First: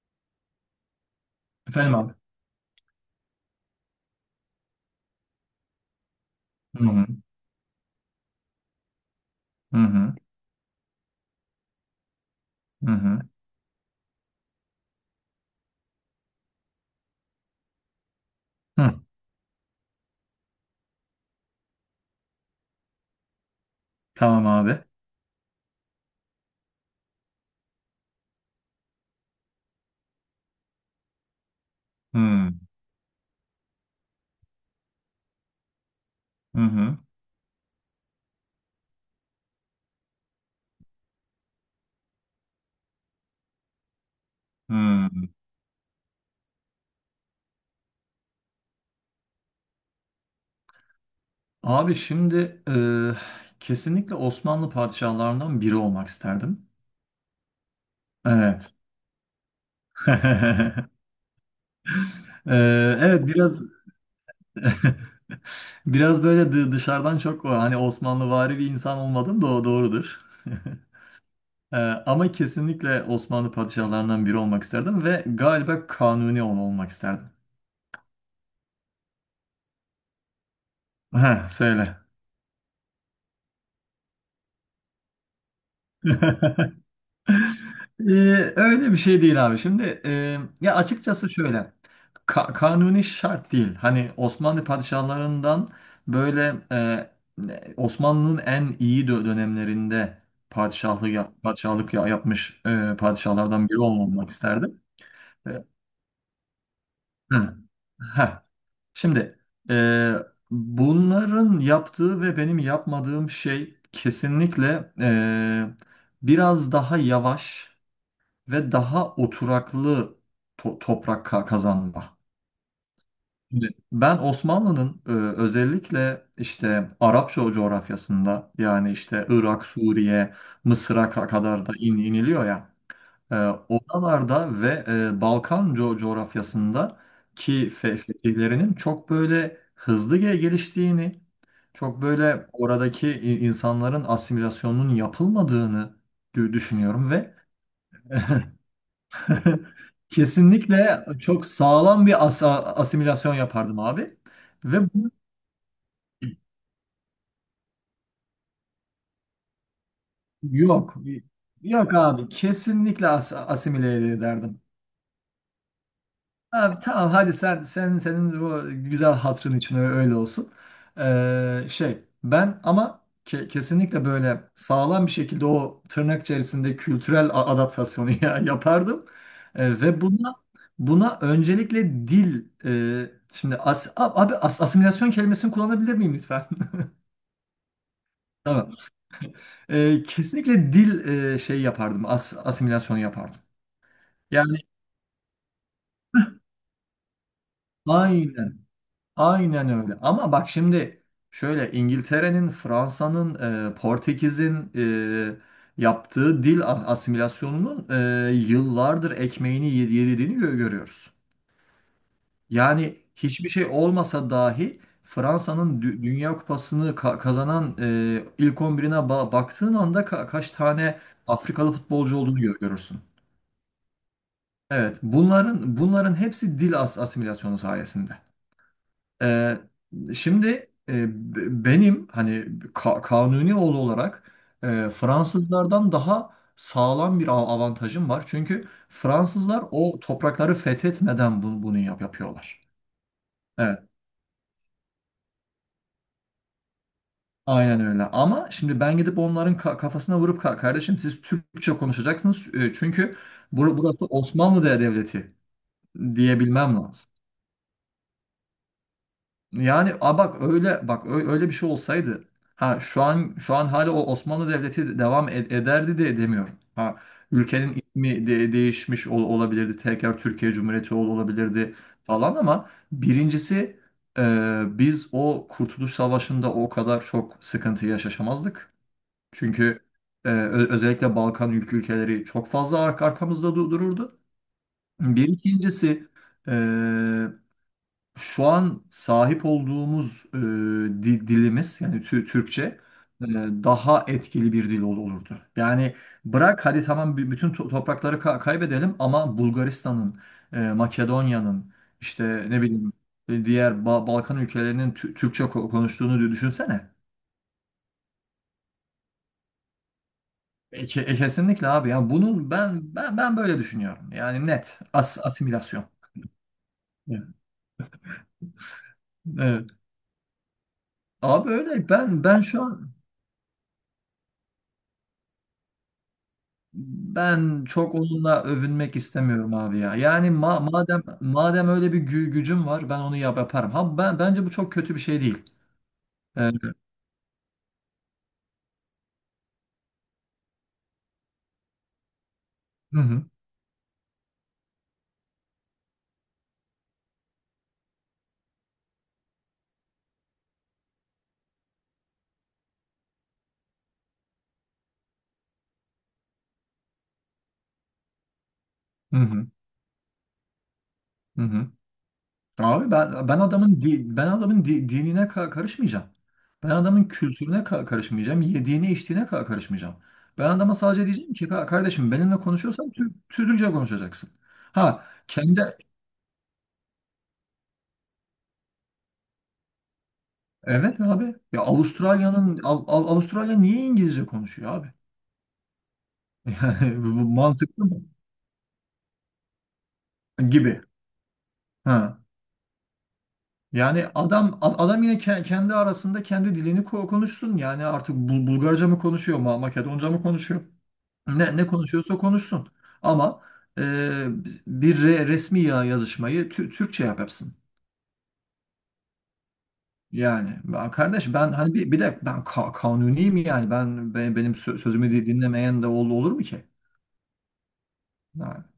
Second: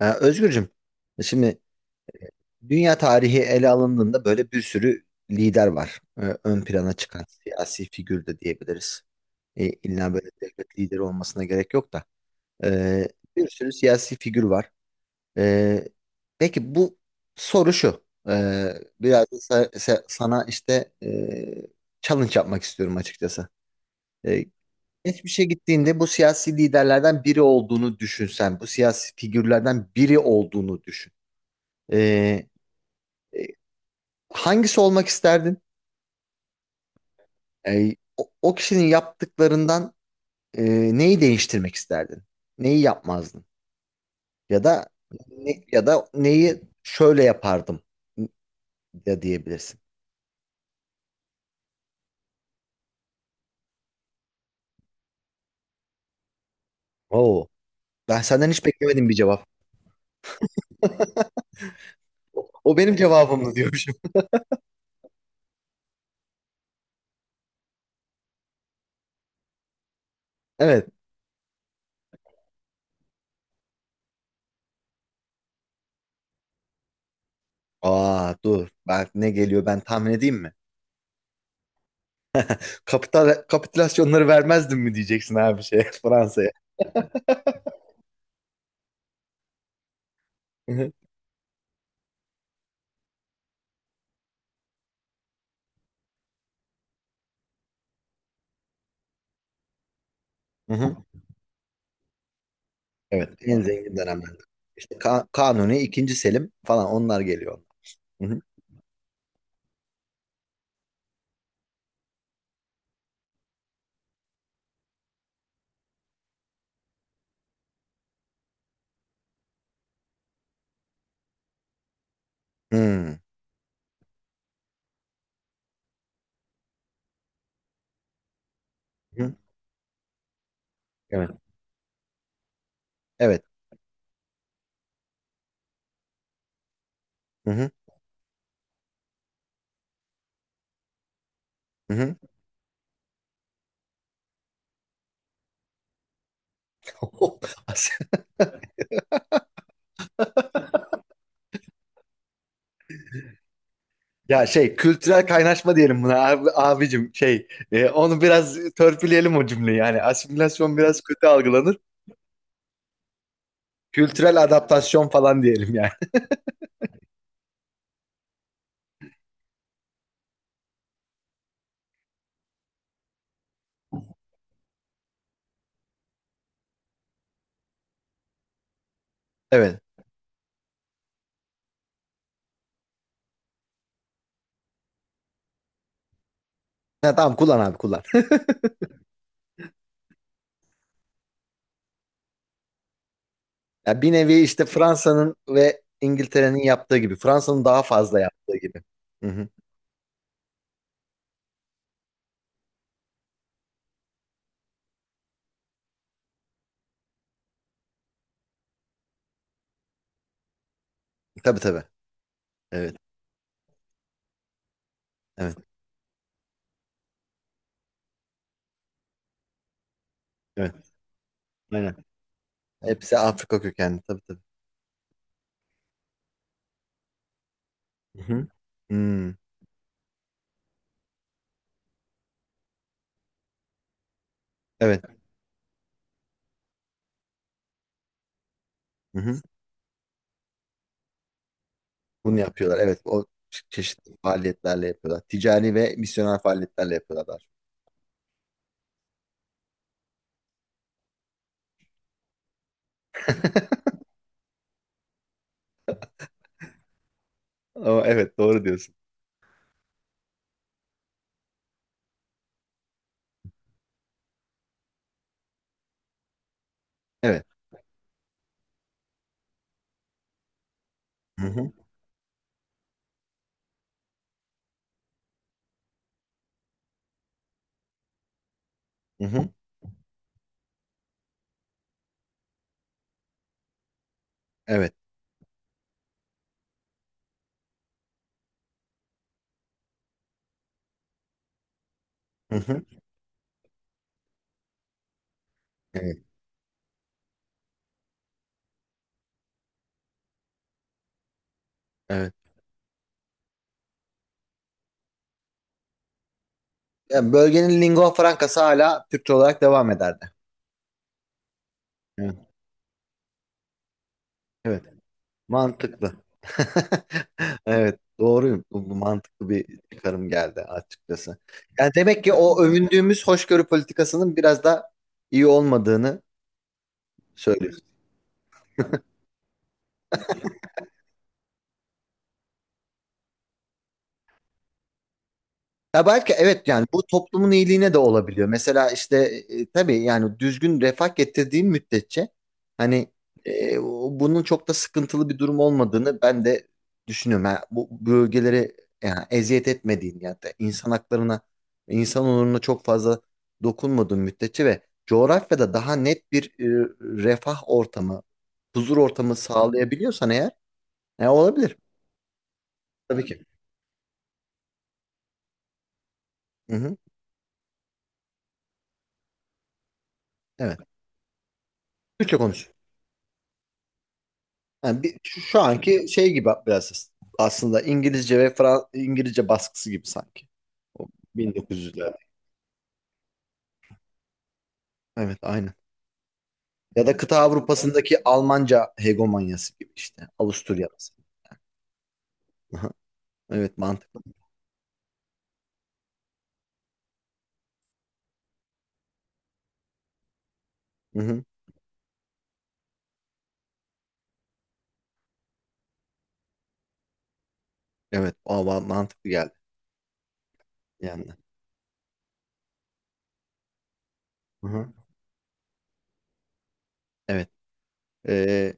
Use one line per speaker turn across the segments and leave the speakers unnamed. Özgürcüm, şimdi
Efendim abi.
dünya tarihi ele alındığında böyle bir sürü lider var. Ön
Hı
plana
hı.
çıkan siyasi figür de diyebiliriz.
Hı
İlla
hı.
böyle devlet lideri olmasına gerek yok da.
Hı
Ee,
hı.
Bir sürü siyasi figür var. Ee, peki bu soru şu.
Hı.
Biraz da sana işte challenge yapmak istiyorum açıkçası. Ee,
Tamam abi.
Geçmişe gittiğinde bu siyasi liderlerden biri olduğunu düşünsen, bu siyasi figürlerden biri olduğunu düşün. Ee,
Hı.
e, Hangisi olmak isterdin?
Hı hı.
E, o kişinin yaptıklarından e, neyi değiştirmek isterdin? Neyi yapmazdın? Ya da
Hı.
ya da neyi şöyle yapardım da diyebilirsin.
Abi şimdi kesinlikle Osmanlı padişahlarından biri olmak isterdim.
Oo, ben senden hiç
Evet.
beklemedim bir cevap. O
E,
o benim
evet
cevabımdı
biraz
diyormuşum.
biraz böyle dışarıdan çok o, hani Osmanlıvari bir insan olmadım da o doğrudur.
Evet.
E, Ama kesinlikle Osmanlı padişahlarından biri olmak isterdim ve galiba Kanuni olmak isterdim.
Aa, dur. Ben ne geliyor, ben tahmin edeyim mi?
Heh, söyle.
Kapitülasyonları vermezdim mi diyeceksin abi, şey Fransa'ya.
Ee, Öyle bir şey değil abi. Şimdi
Hı
ya
hı.
açıkçası şöyle kanuni şart değil. Hani Osmanlı padişahlarından böyle Osmanlı'nın en iyi dönemlerinde
Hı hı.
yapmış
Evet, en
padişahlardan biri
zengin
olmak
dönemlerde.
isterdim.
İşte
E,
Kanuni, ikinci Selim falan, onlar
hı.
geliyor. Hı hı.
Heh. Şimdi e, bunların yaptığı ve benim yapmadığım şey kesinlikle biraz daha yavaş ve daha oturaklı toprak kazanma.
Hmm.
Şimdi ben Osmanlı'nın özellikle işte Arap coğrafyasında yani
Hı
işte
hı.
Irak, Suriye, Mısır'a
Evet.
kadar da iniliyor ya, e,
Evet.
oralarda ve Balkan coğrafyasında
Hı
ki
hı.
fetihlerinin çok böyle hızlı geliştiğini,
Hı
çok
hı.
böyle oradaki insanların asimilasyonunun yapılmadığını düşünüyorum ve kesinlikle çok sağlam bir asimilasyon yapardım abi.
Ya şey,
Ve bu-
kültürel kaynaşma diyelim buna abi, abicim, şey onu biraz törpüleyelim o cümleyi, yani asimilasyon
Yok.
biraz kötü algılanır,
Yok abi. Kesinlikle asimile
kültürel
ederdim.
adaptasyon falan diyelim yani.
Abi tamam, hadi sen senin bu güzel hatırın için öyle olsun. Şey, ben ama kesinlikle böyle sağlam bir şekilde o tırnak içerisinde kültürel adaptasyonu ya yapardım.
Evet.
Ve buna öncelikle dil, şimdi abi asimilasyon kelimesini kullanabilir miyim lütfen?
Ya, tamam, kullan abi, kullan.
Tamam. Kesinlikle dil şey yapardım. Asimilasyonu yapardım.
Ya, bir nevi
Yani
işte Fransa'nın ve İngiltere'nin yaptığı gibi, Fransa'nın daha fazla yaptığı
aynen.
gibi. Hı hı.
Aynen öyle. Ama bak şimdi şöyle İngiltere'nin, Fransa'nın, Portekiz'in yaptığı dil asimilasyonunun yıllardır ekmeğini yediğini görüyoruz.
Tabii, tabii. Evet.
Yani hiçbir şey olmasa dahi
Evet.
Fransa'nın Dünya Kupası'nı kazanan ilk 11'ine baktığın anda kaç
Evet.
tane Afrikalı
Aynen.
futbolcu olduğunu görürsün.
Hepsi Afrika kökenli, tabii tabii.
Evet, bunların hepsi dil asimilasyonu sayesinde.
Hı hı. Hmm.
Ee, Şimdi e, benim hani kanuni oğlu olarak
Evet.
Fransızlardan daha sağlam bir avantajım var. Çünkü
Hı hı.
Fransızlar o toprakları fethetmeden bunu
Bunu
yapıyorlar.
yapıyorlar. Evet, o
Evet,
çeşitli faaliyetlerle yapıyorlar. Ticari ve misyoner faaliyetlerle yapıyorlar.
aynen öyle. Ama şimdi ben gidip onların kafasına vurup Kardeşim siz Türkçe konuşacaksınız. Çünkü burası Osmanlı Devleti" diyebilmem lazım.
Ama evet, doğru diyorsun.
Yani a bak öyle bak öyle bir şey olsaydı ha, şu an hala o Osmanlı Devleti devam ederdi de demiyorum. Ha,
Evet.
ülkenin ismi değişmiş olabilirdi. Tekrar Türkiye Cumhuriyeti
Hı hı.
olabilirdi falan ama birincisi biz o Kurtuluş Savaşı'nda o kadar çok sıkıntı yaşamazdık.
Hı hı.
Çünkü özellikle Balkan ülkeleri çok fazla arkamızda dururdu.
Evet.
Bir ikincisi, şu an sahip olduğumuz dilimiz yani
Hı
Türkçe
hı.
e, daha etkili bir dil olurdu. Yani
Evet.
bırak, hadi tamam bütün toprakları kaybedelim ama Bulgaristan'ın, Makedonya'nın
Evet.
işte, ne bileyim, diğer Balkan ülkelerinin Türkçe konuştuğunu düşünsene.
Yani bölgenin lingua francası hala Türkçe olarak devam ederdi.
Kesinlikle abi ya,
Evet.
bunun ben böyle düşünüyorum. Yani net
Evet.
asimilasyon.
Mantıklı.
Evet.
Evet. Doğruyum. Bu mantıklı
Evet.
bir çıkarım geldi açıkçası.
Abi öyle,
Yani demek
ben
ki
ben
o
şu an
övündüğümüz hoşgörü politikasının biraz da iyi olmadığını
ben
söylüyor.
çok onunla övünmek istemiyorum abi ya. Yani ma- madem öyle bir gücüm var, ben onu yaparım. Ha, ben bence bu çok kötü bir şey değil.
Ya belki,
Ee,
evet, yani bu toplumun iyiliğine de olabiliyor. Mesela işte tabii, yani düzgün refah getirdiğin müddetçe,
hı
hani
hı.
bunun çok da sıkıntılı bir durum olmadığını ben de düşünüyorum. Yani bu bölgeleri, yani eziyet etmediğin, yani de insan haklarına, insan onuruna çok fazla dokunmadığın müddetçe ve coğrafyada daha net bir refah ortamı, huzur
Hı
ortamı
hı.
sağlayabiliyorsan eğer
Hı hı.
olabilir.
Abi
Tabii
ben ben
ki.
adamın di- ben adamın dinine karışmayacağım. Ben
Hı hı.
adamın kültürüne karışmayacağım. Yediğine içtiğine karışmayacağım. Ben adama
Evet.
sadece diyeceğim ki Kardeşim
Türkçe
benimle
konuş.
konuşuyorsan Türkçe konuşacaksın."
Yani
Ha
bir, şu
kendi,
anki şey gibi biraz, aslında İngilizce ve İngilizce baskısı gibi sanki.
evet
O
abi ya,
1900'lerde.
Avustralya'nın Avustralya niye İngilizce konuşuyor abi?
Evet, aynen.
Yani
Ya
bu
da kıta
mantıklı mı?
Avrupa'sındaki Almanca hegemonyası gibi işte.
Gibi.
Avusturya mesela.
Ha.
Aha, evet,
Yani
mantıklı.
adam adam yine kendi arasında kendi dilini konuşsun. Yani artık Bulgarca mı konuşuyor, Makedonca mı konuşuyor?
Hı-hı.
Ne ne konuşuyorsa konuşsun. Ama e, bir resmi yazışmayı Türkçe yapsın.
Evet, o mantıklı geldi
Yani ben,
yani.
kardeş, ben hani bir de ben kanuniyim, yani ben, benim
Hı-hı.
sözümü dinlemeyen de olur mu ki?
Evet.
Yani.
Ee,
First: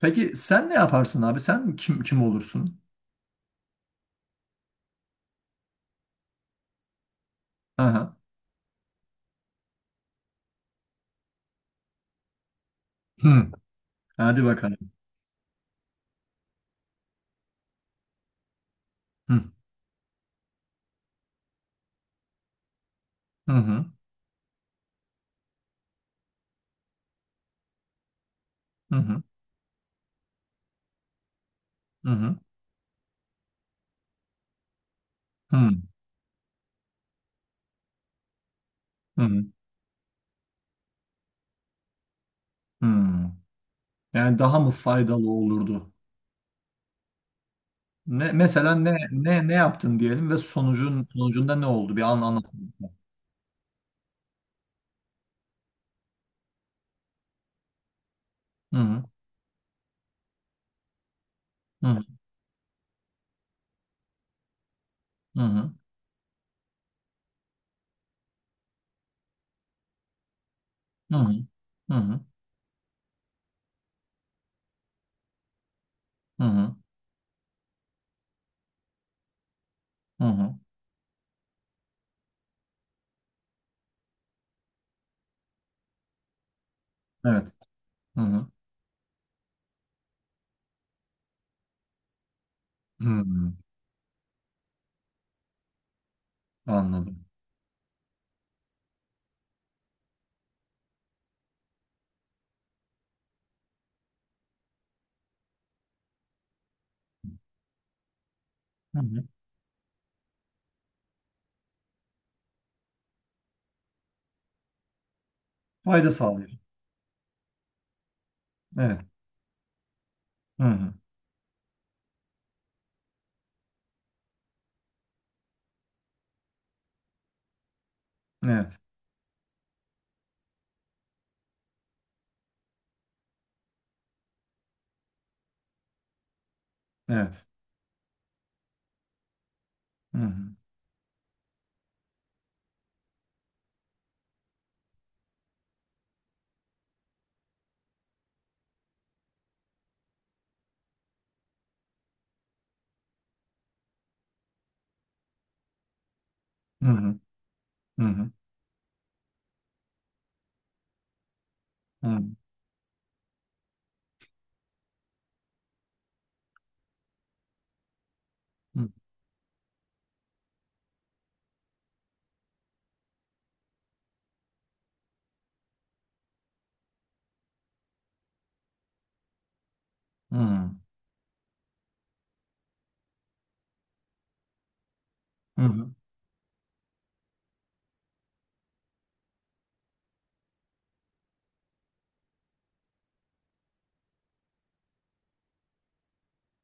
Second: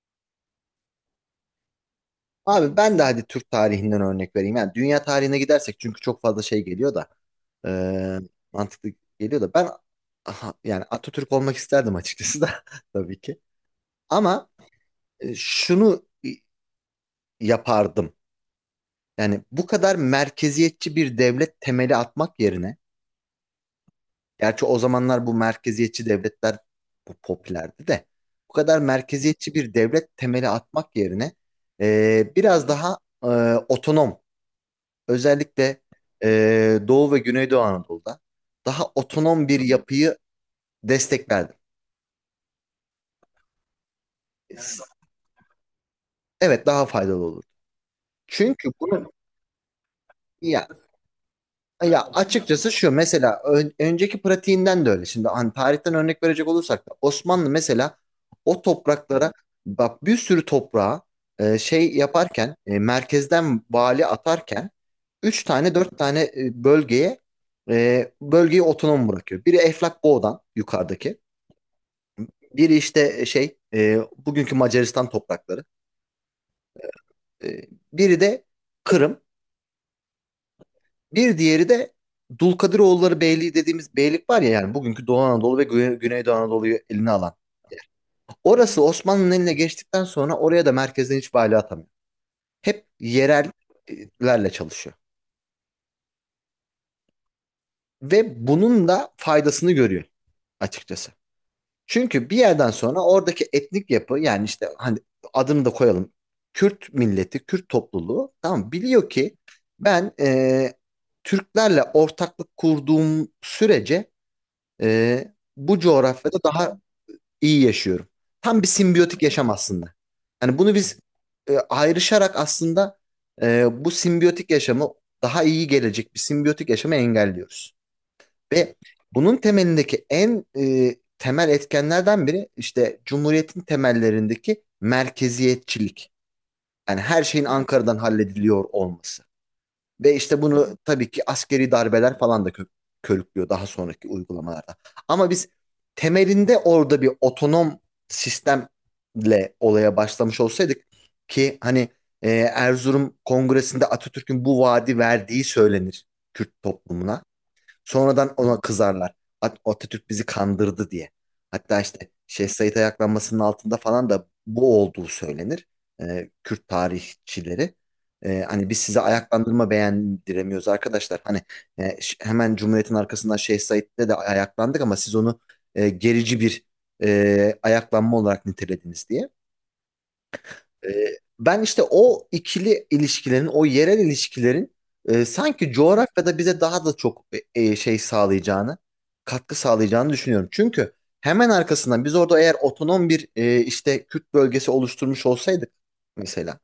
Peki sen ne yaparsın abi? Sen kim
Abi,
olursun?
ben de hadi Türk tarihinden örnek vereyim. Yani dünya tarihine gidersek, çünkü çok fazla şey geliyor da
Aha.
ee, mantıklı geliyor da, ben, aha, yani Atatürk olmak isterdim açıkçası da, tabii ki.
Hı. Hadi
Ama
bakalım.
şunu yapardım. Yani
Hı.
bu kadar merkeziyetçi bir devlet temeli atmak yerine,
Hı hı.
gerçi o zamanlar bu merkeziyetçi devletler bu popülerdi de, bu kadar
Hı hı.
merkeziyetçi bir devlet temeli atmak yerine
Hı hı.
biraz daha e, otonom,
Hı
özellikle Doğu ve Güneydoğu Anadolu'da daha
hı.
otonom bir yapıyı desteklerdim.
Hı. Yani daha mı faydalı olurdu?
Evet, daha faydalı olur.
Ne
Çünkü
mesela, ne
bunu,
ne ne yaptın diyelim ve
ya,
sonucunda ne oldu?
ya
Bir anlat.
açıkçası şu: mesela önceki pratiğinden de öyle. Şimdi hani tarihten örnek verecek olursak da, Osmanlı mesela o
Hı hı.
topraklara, bak, bir sürü toprağa
Hı
şey
hı.
yaparken, merkezden vali atarken,
Hı
üç
hı.
tane 4 tane bölgeye, bölgeyi otonom bırakıyor. Biri Eflak Boğdan,
Hı
yukarıdaki.
hı. Hı hı.
Biri işte şey, bugünkü Macaristan toprakları.
Hı hı.
E, Biri de Kırım.
Hı hı.
Bir diğeri de Dulkadiroğulları Beyliği dediğimiz beylik var ya, yani bugünkü Doğu Anadolu ve Güneydoğu Anadolu'yu eline alan.
Evet. Hı hı.
Orası Osmanlı'nın eline geçtikten sonra oraya da merkezden hiç vali atamıyor. Hep
Hı hı.
yerellerle çalışıyor.
Anladım.
Ve bunun da faydasını görüyor açıkçası. Çünkü bir yerden sonra oradaki etnik yapı, yani işte, hani, adını da koyalım: Kürt milleti, Kürt topluluğu, tamam mı,
Hı
biliyor
hı.
ki, ben Türklerle ortaklık kurduğum sürece e, bu
Fayda
coğrafyada
sağlıyor.
daha iyi yaşıyorum. Tam bir
Evet.
simbiyotik yaşam aslında. Yani
Hı
bunu
hı.
biz ayrışarak, aslında bu simbiyotik yaşamı, daha iyi gelecek bir simbiyotik yaşamı engelliyoruz. Ve
Evet.
bunun temelindeki en temel etkenlerden biri işte Cumhuriyet'in temellerindeki merkeziyetçilik. Yani her şeyin
Evet.
Ankara'dan hallediliyor olması. Ve
Hı hı.
işte bunu tabii ki askeri darbeler falan da körüklüyor daha sonraki uygulamalarda. Ama biz temelinde orada bir otonom sistemle olaya başlamış olsaydık, ki hani Erzurum Kongresi'nde Atatürk'ün bu vaadi verdiği söylenir Kürt
Hı hı.
toplumuna.
Hı hı.
Sonradan ona kızarlar. Atatürk bizi kandırdı diye. Hatta
Hı
işte
hı.
Şeyh Said ayaklanmasının altında falan da bu olduğu söylenir. Kürt tarihçileri. Hani biz size ayaklandırma beğendiremiyoruz arkadaşlar. Hani hemen Cumhuriyet'in arkasından Şeyh Said'le de ayaklandık ama siz onu gerici bir ayaklanma olarak nitelediniz diye.
Hı hı.
Ee, Ben işte o ikili ilişkilerin, o yerel ilişkilerin
Hı
sanki
hı.
coğrafyada bize daha da çok e, e, şey sağlayacağını, katkı sağlayacağını düşünüyorum. Çünkü hemen arkasından biz orada eğer otonom bir işte Kürt bölgesi oluşturmuş olsaydık mesela,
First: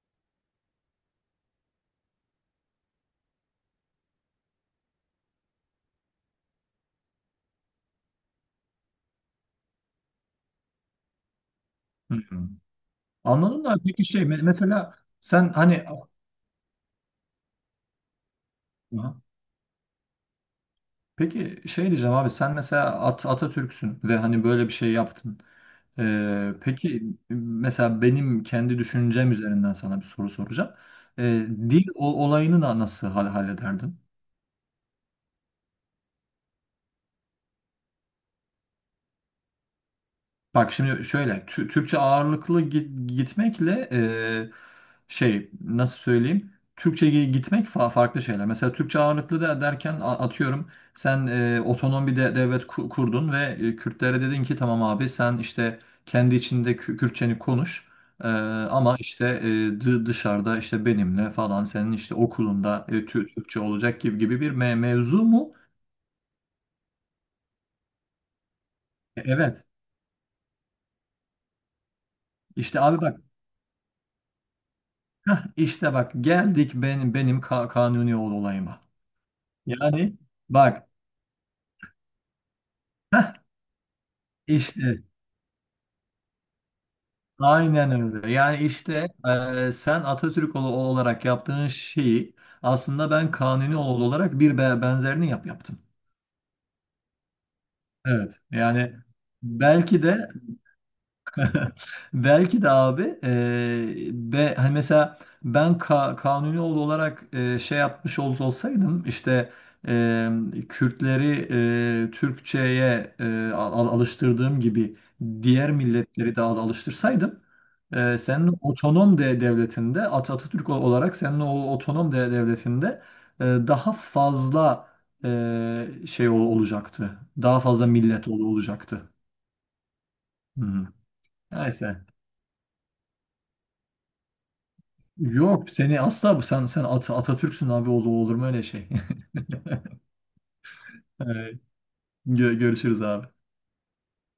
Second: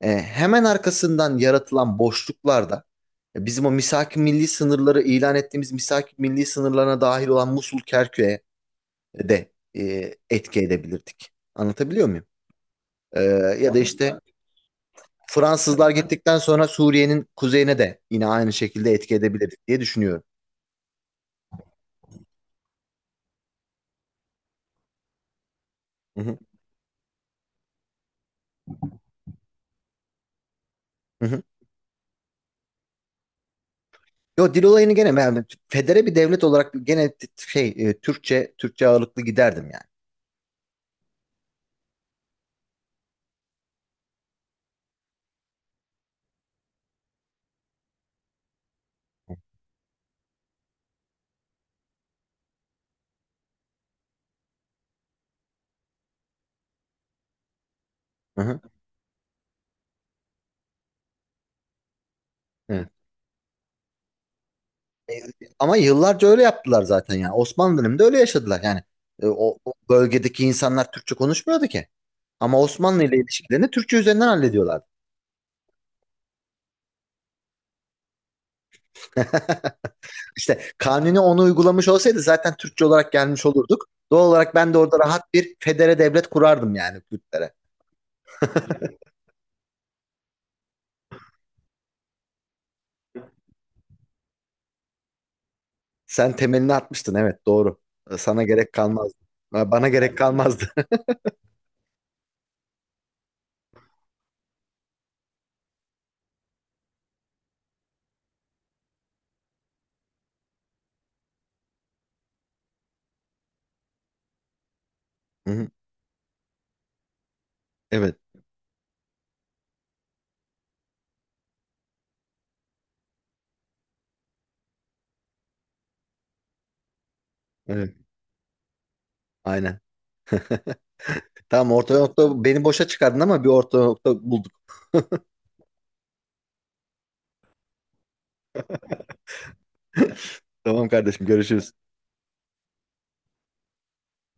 hemen arkasından yaratılan boşluklarda bizim o misaki milli sınırları ilan ettiğimiz misaki milli sınırlarına dahil olan Musul Kerkük'e de etki edebilirdik. Anlatabiliyor
Hı
muyum?
hı.
Ee,
Anladım,
Ya
da
da
peki
işte
şey, mesela sen hani,
Fransızlar gittikten sonra Suriye'nin kuzeyine de yine aynı şekilde etki edebilir diye düşünüyorum.
peki şey diyeceğim abi, sen mesela Atatürk'sün ve hani böyle bir şey yaptın.
Hı hı,
Peki, mesela benim kendi düşüncem üzerinden sana bir soru soracağım.
hı hı.
Dil olayını da nasıl hallederdin?
Yo, dil olayını gene yani, federe bir devlet olarak, gene şey, Türkçe ağırlıklı giderdim yani.
Bak şimdi şöyle, Türkçe ağırlıklı gitmekle şey, nasıl söyleyeyim, Türkçe gitmek farklı şeyler. Mesela Türkçe ağırlıklı da derken atıyorum, sen otonom bir devlet kurdun ve Kürtlere dedin ki tamam abi, sen işte kendi içinde Kürtçeni konuş. E,
Hı hı,
Ama işte dışarıda işte benimle falan, senin işte okulunda
evet.
Türkçe olacak, gibi bir mevzu mu?
Ama yıllarca öyle yaptılar zaten yani. Osmanlı döneminde öyle yaşadılar yani. O,
Evet.
o bölgedeki insanlar Türkçe konuşmuyordu ki. Ama
İşte abi
Osmanlı ile
bak,
ilişkilerini Türkçe üzerinden hallediyorlardı.
heh, işte bak, geldik benim kanuni olayıma. Yani
İşte
bak,
Kanuni onu uygulamış olsaydı zaten Türkçe olarak
heh,
gelmiş olurduk. Doğal olarak ben de
işte
orada rahat bir federe devlet kurardım yani Kürtlere.
aynen öyle. Yani işte sen Atatürk olarak yaptığın şeyi aslında ben kanuni olarak bir benzerini yaptım.
Sen temelini atmıştın, evet, doğru.
Evet.
Sana gerek
Yani
kalmazdı. Bana
belki
gerek
de
kalmazdı.
belki de abi, hani mesela ben kanuni oğlu olarak, şey yapmış olsaydım işte eee, Kürtleri Türkçe'ye alıştırdığım gibi
Hı hı,
diğer milletleri de alıştırsaydım,
evet.
senin otonom devletinde, Atatürk olarak senin o otonom devletinde daha fazla şey olacaktı. Daha fazla
Evet.
millet olacaktı.
Aynen.
Hı hı.
Tamam, orta
Neyse.
nokta, beni boşa çıkardın ama bir orta nokta bulduk.
Yok, seni asla, bu, sen Atatürk'sün abi, olur mu öyle şey?
Tamam kardeşim,
Evet,
görüşürüz.
görüşürüz abi.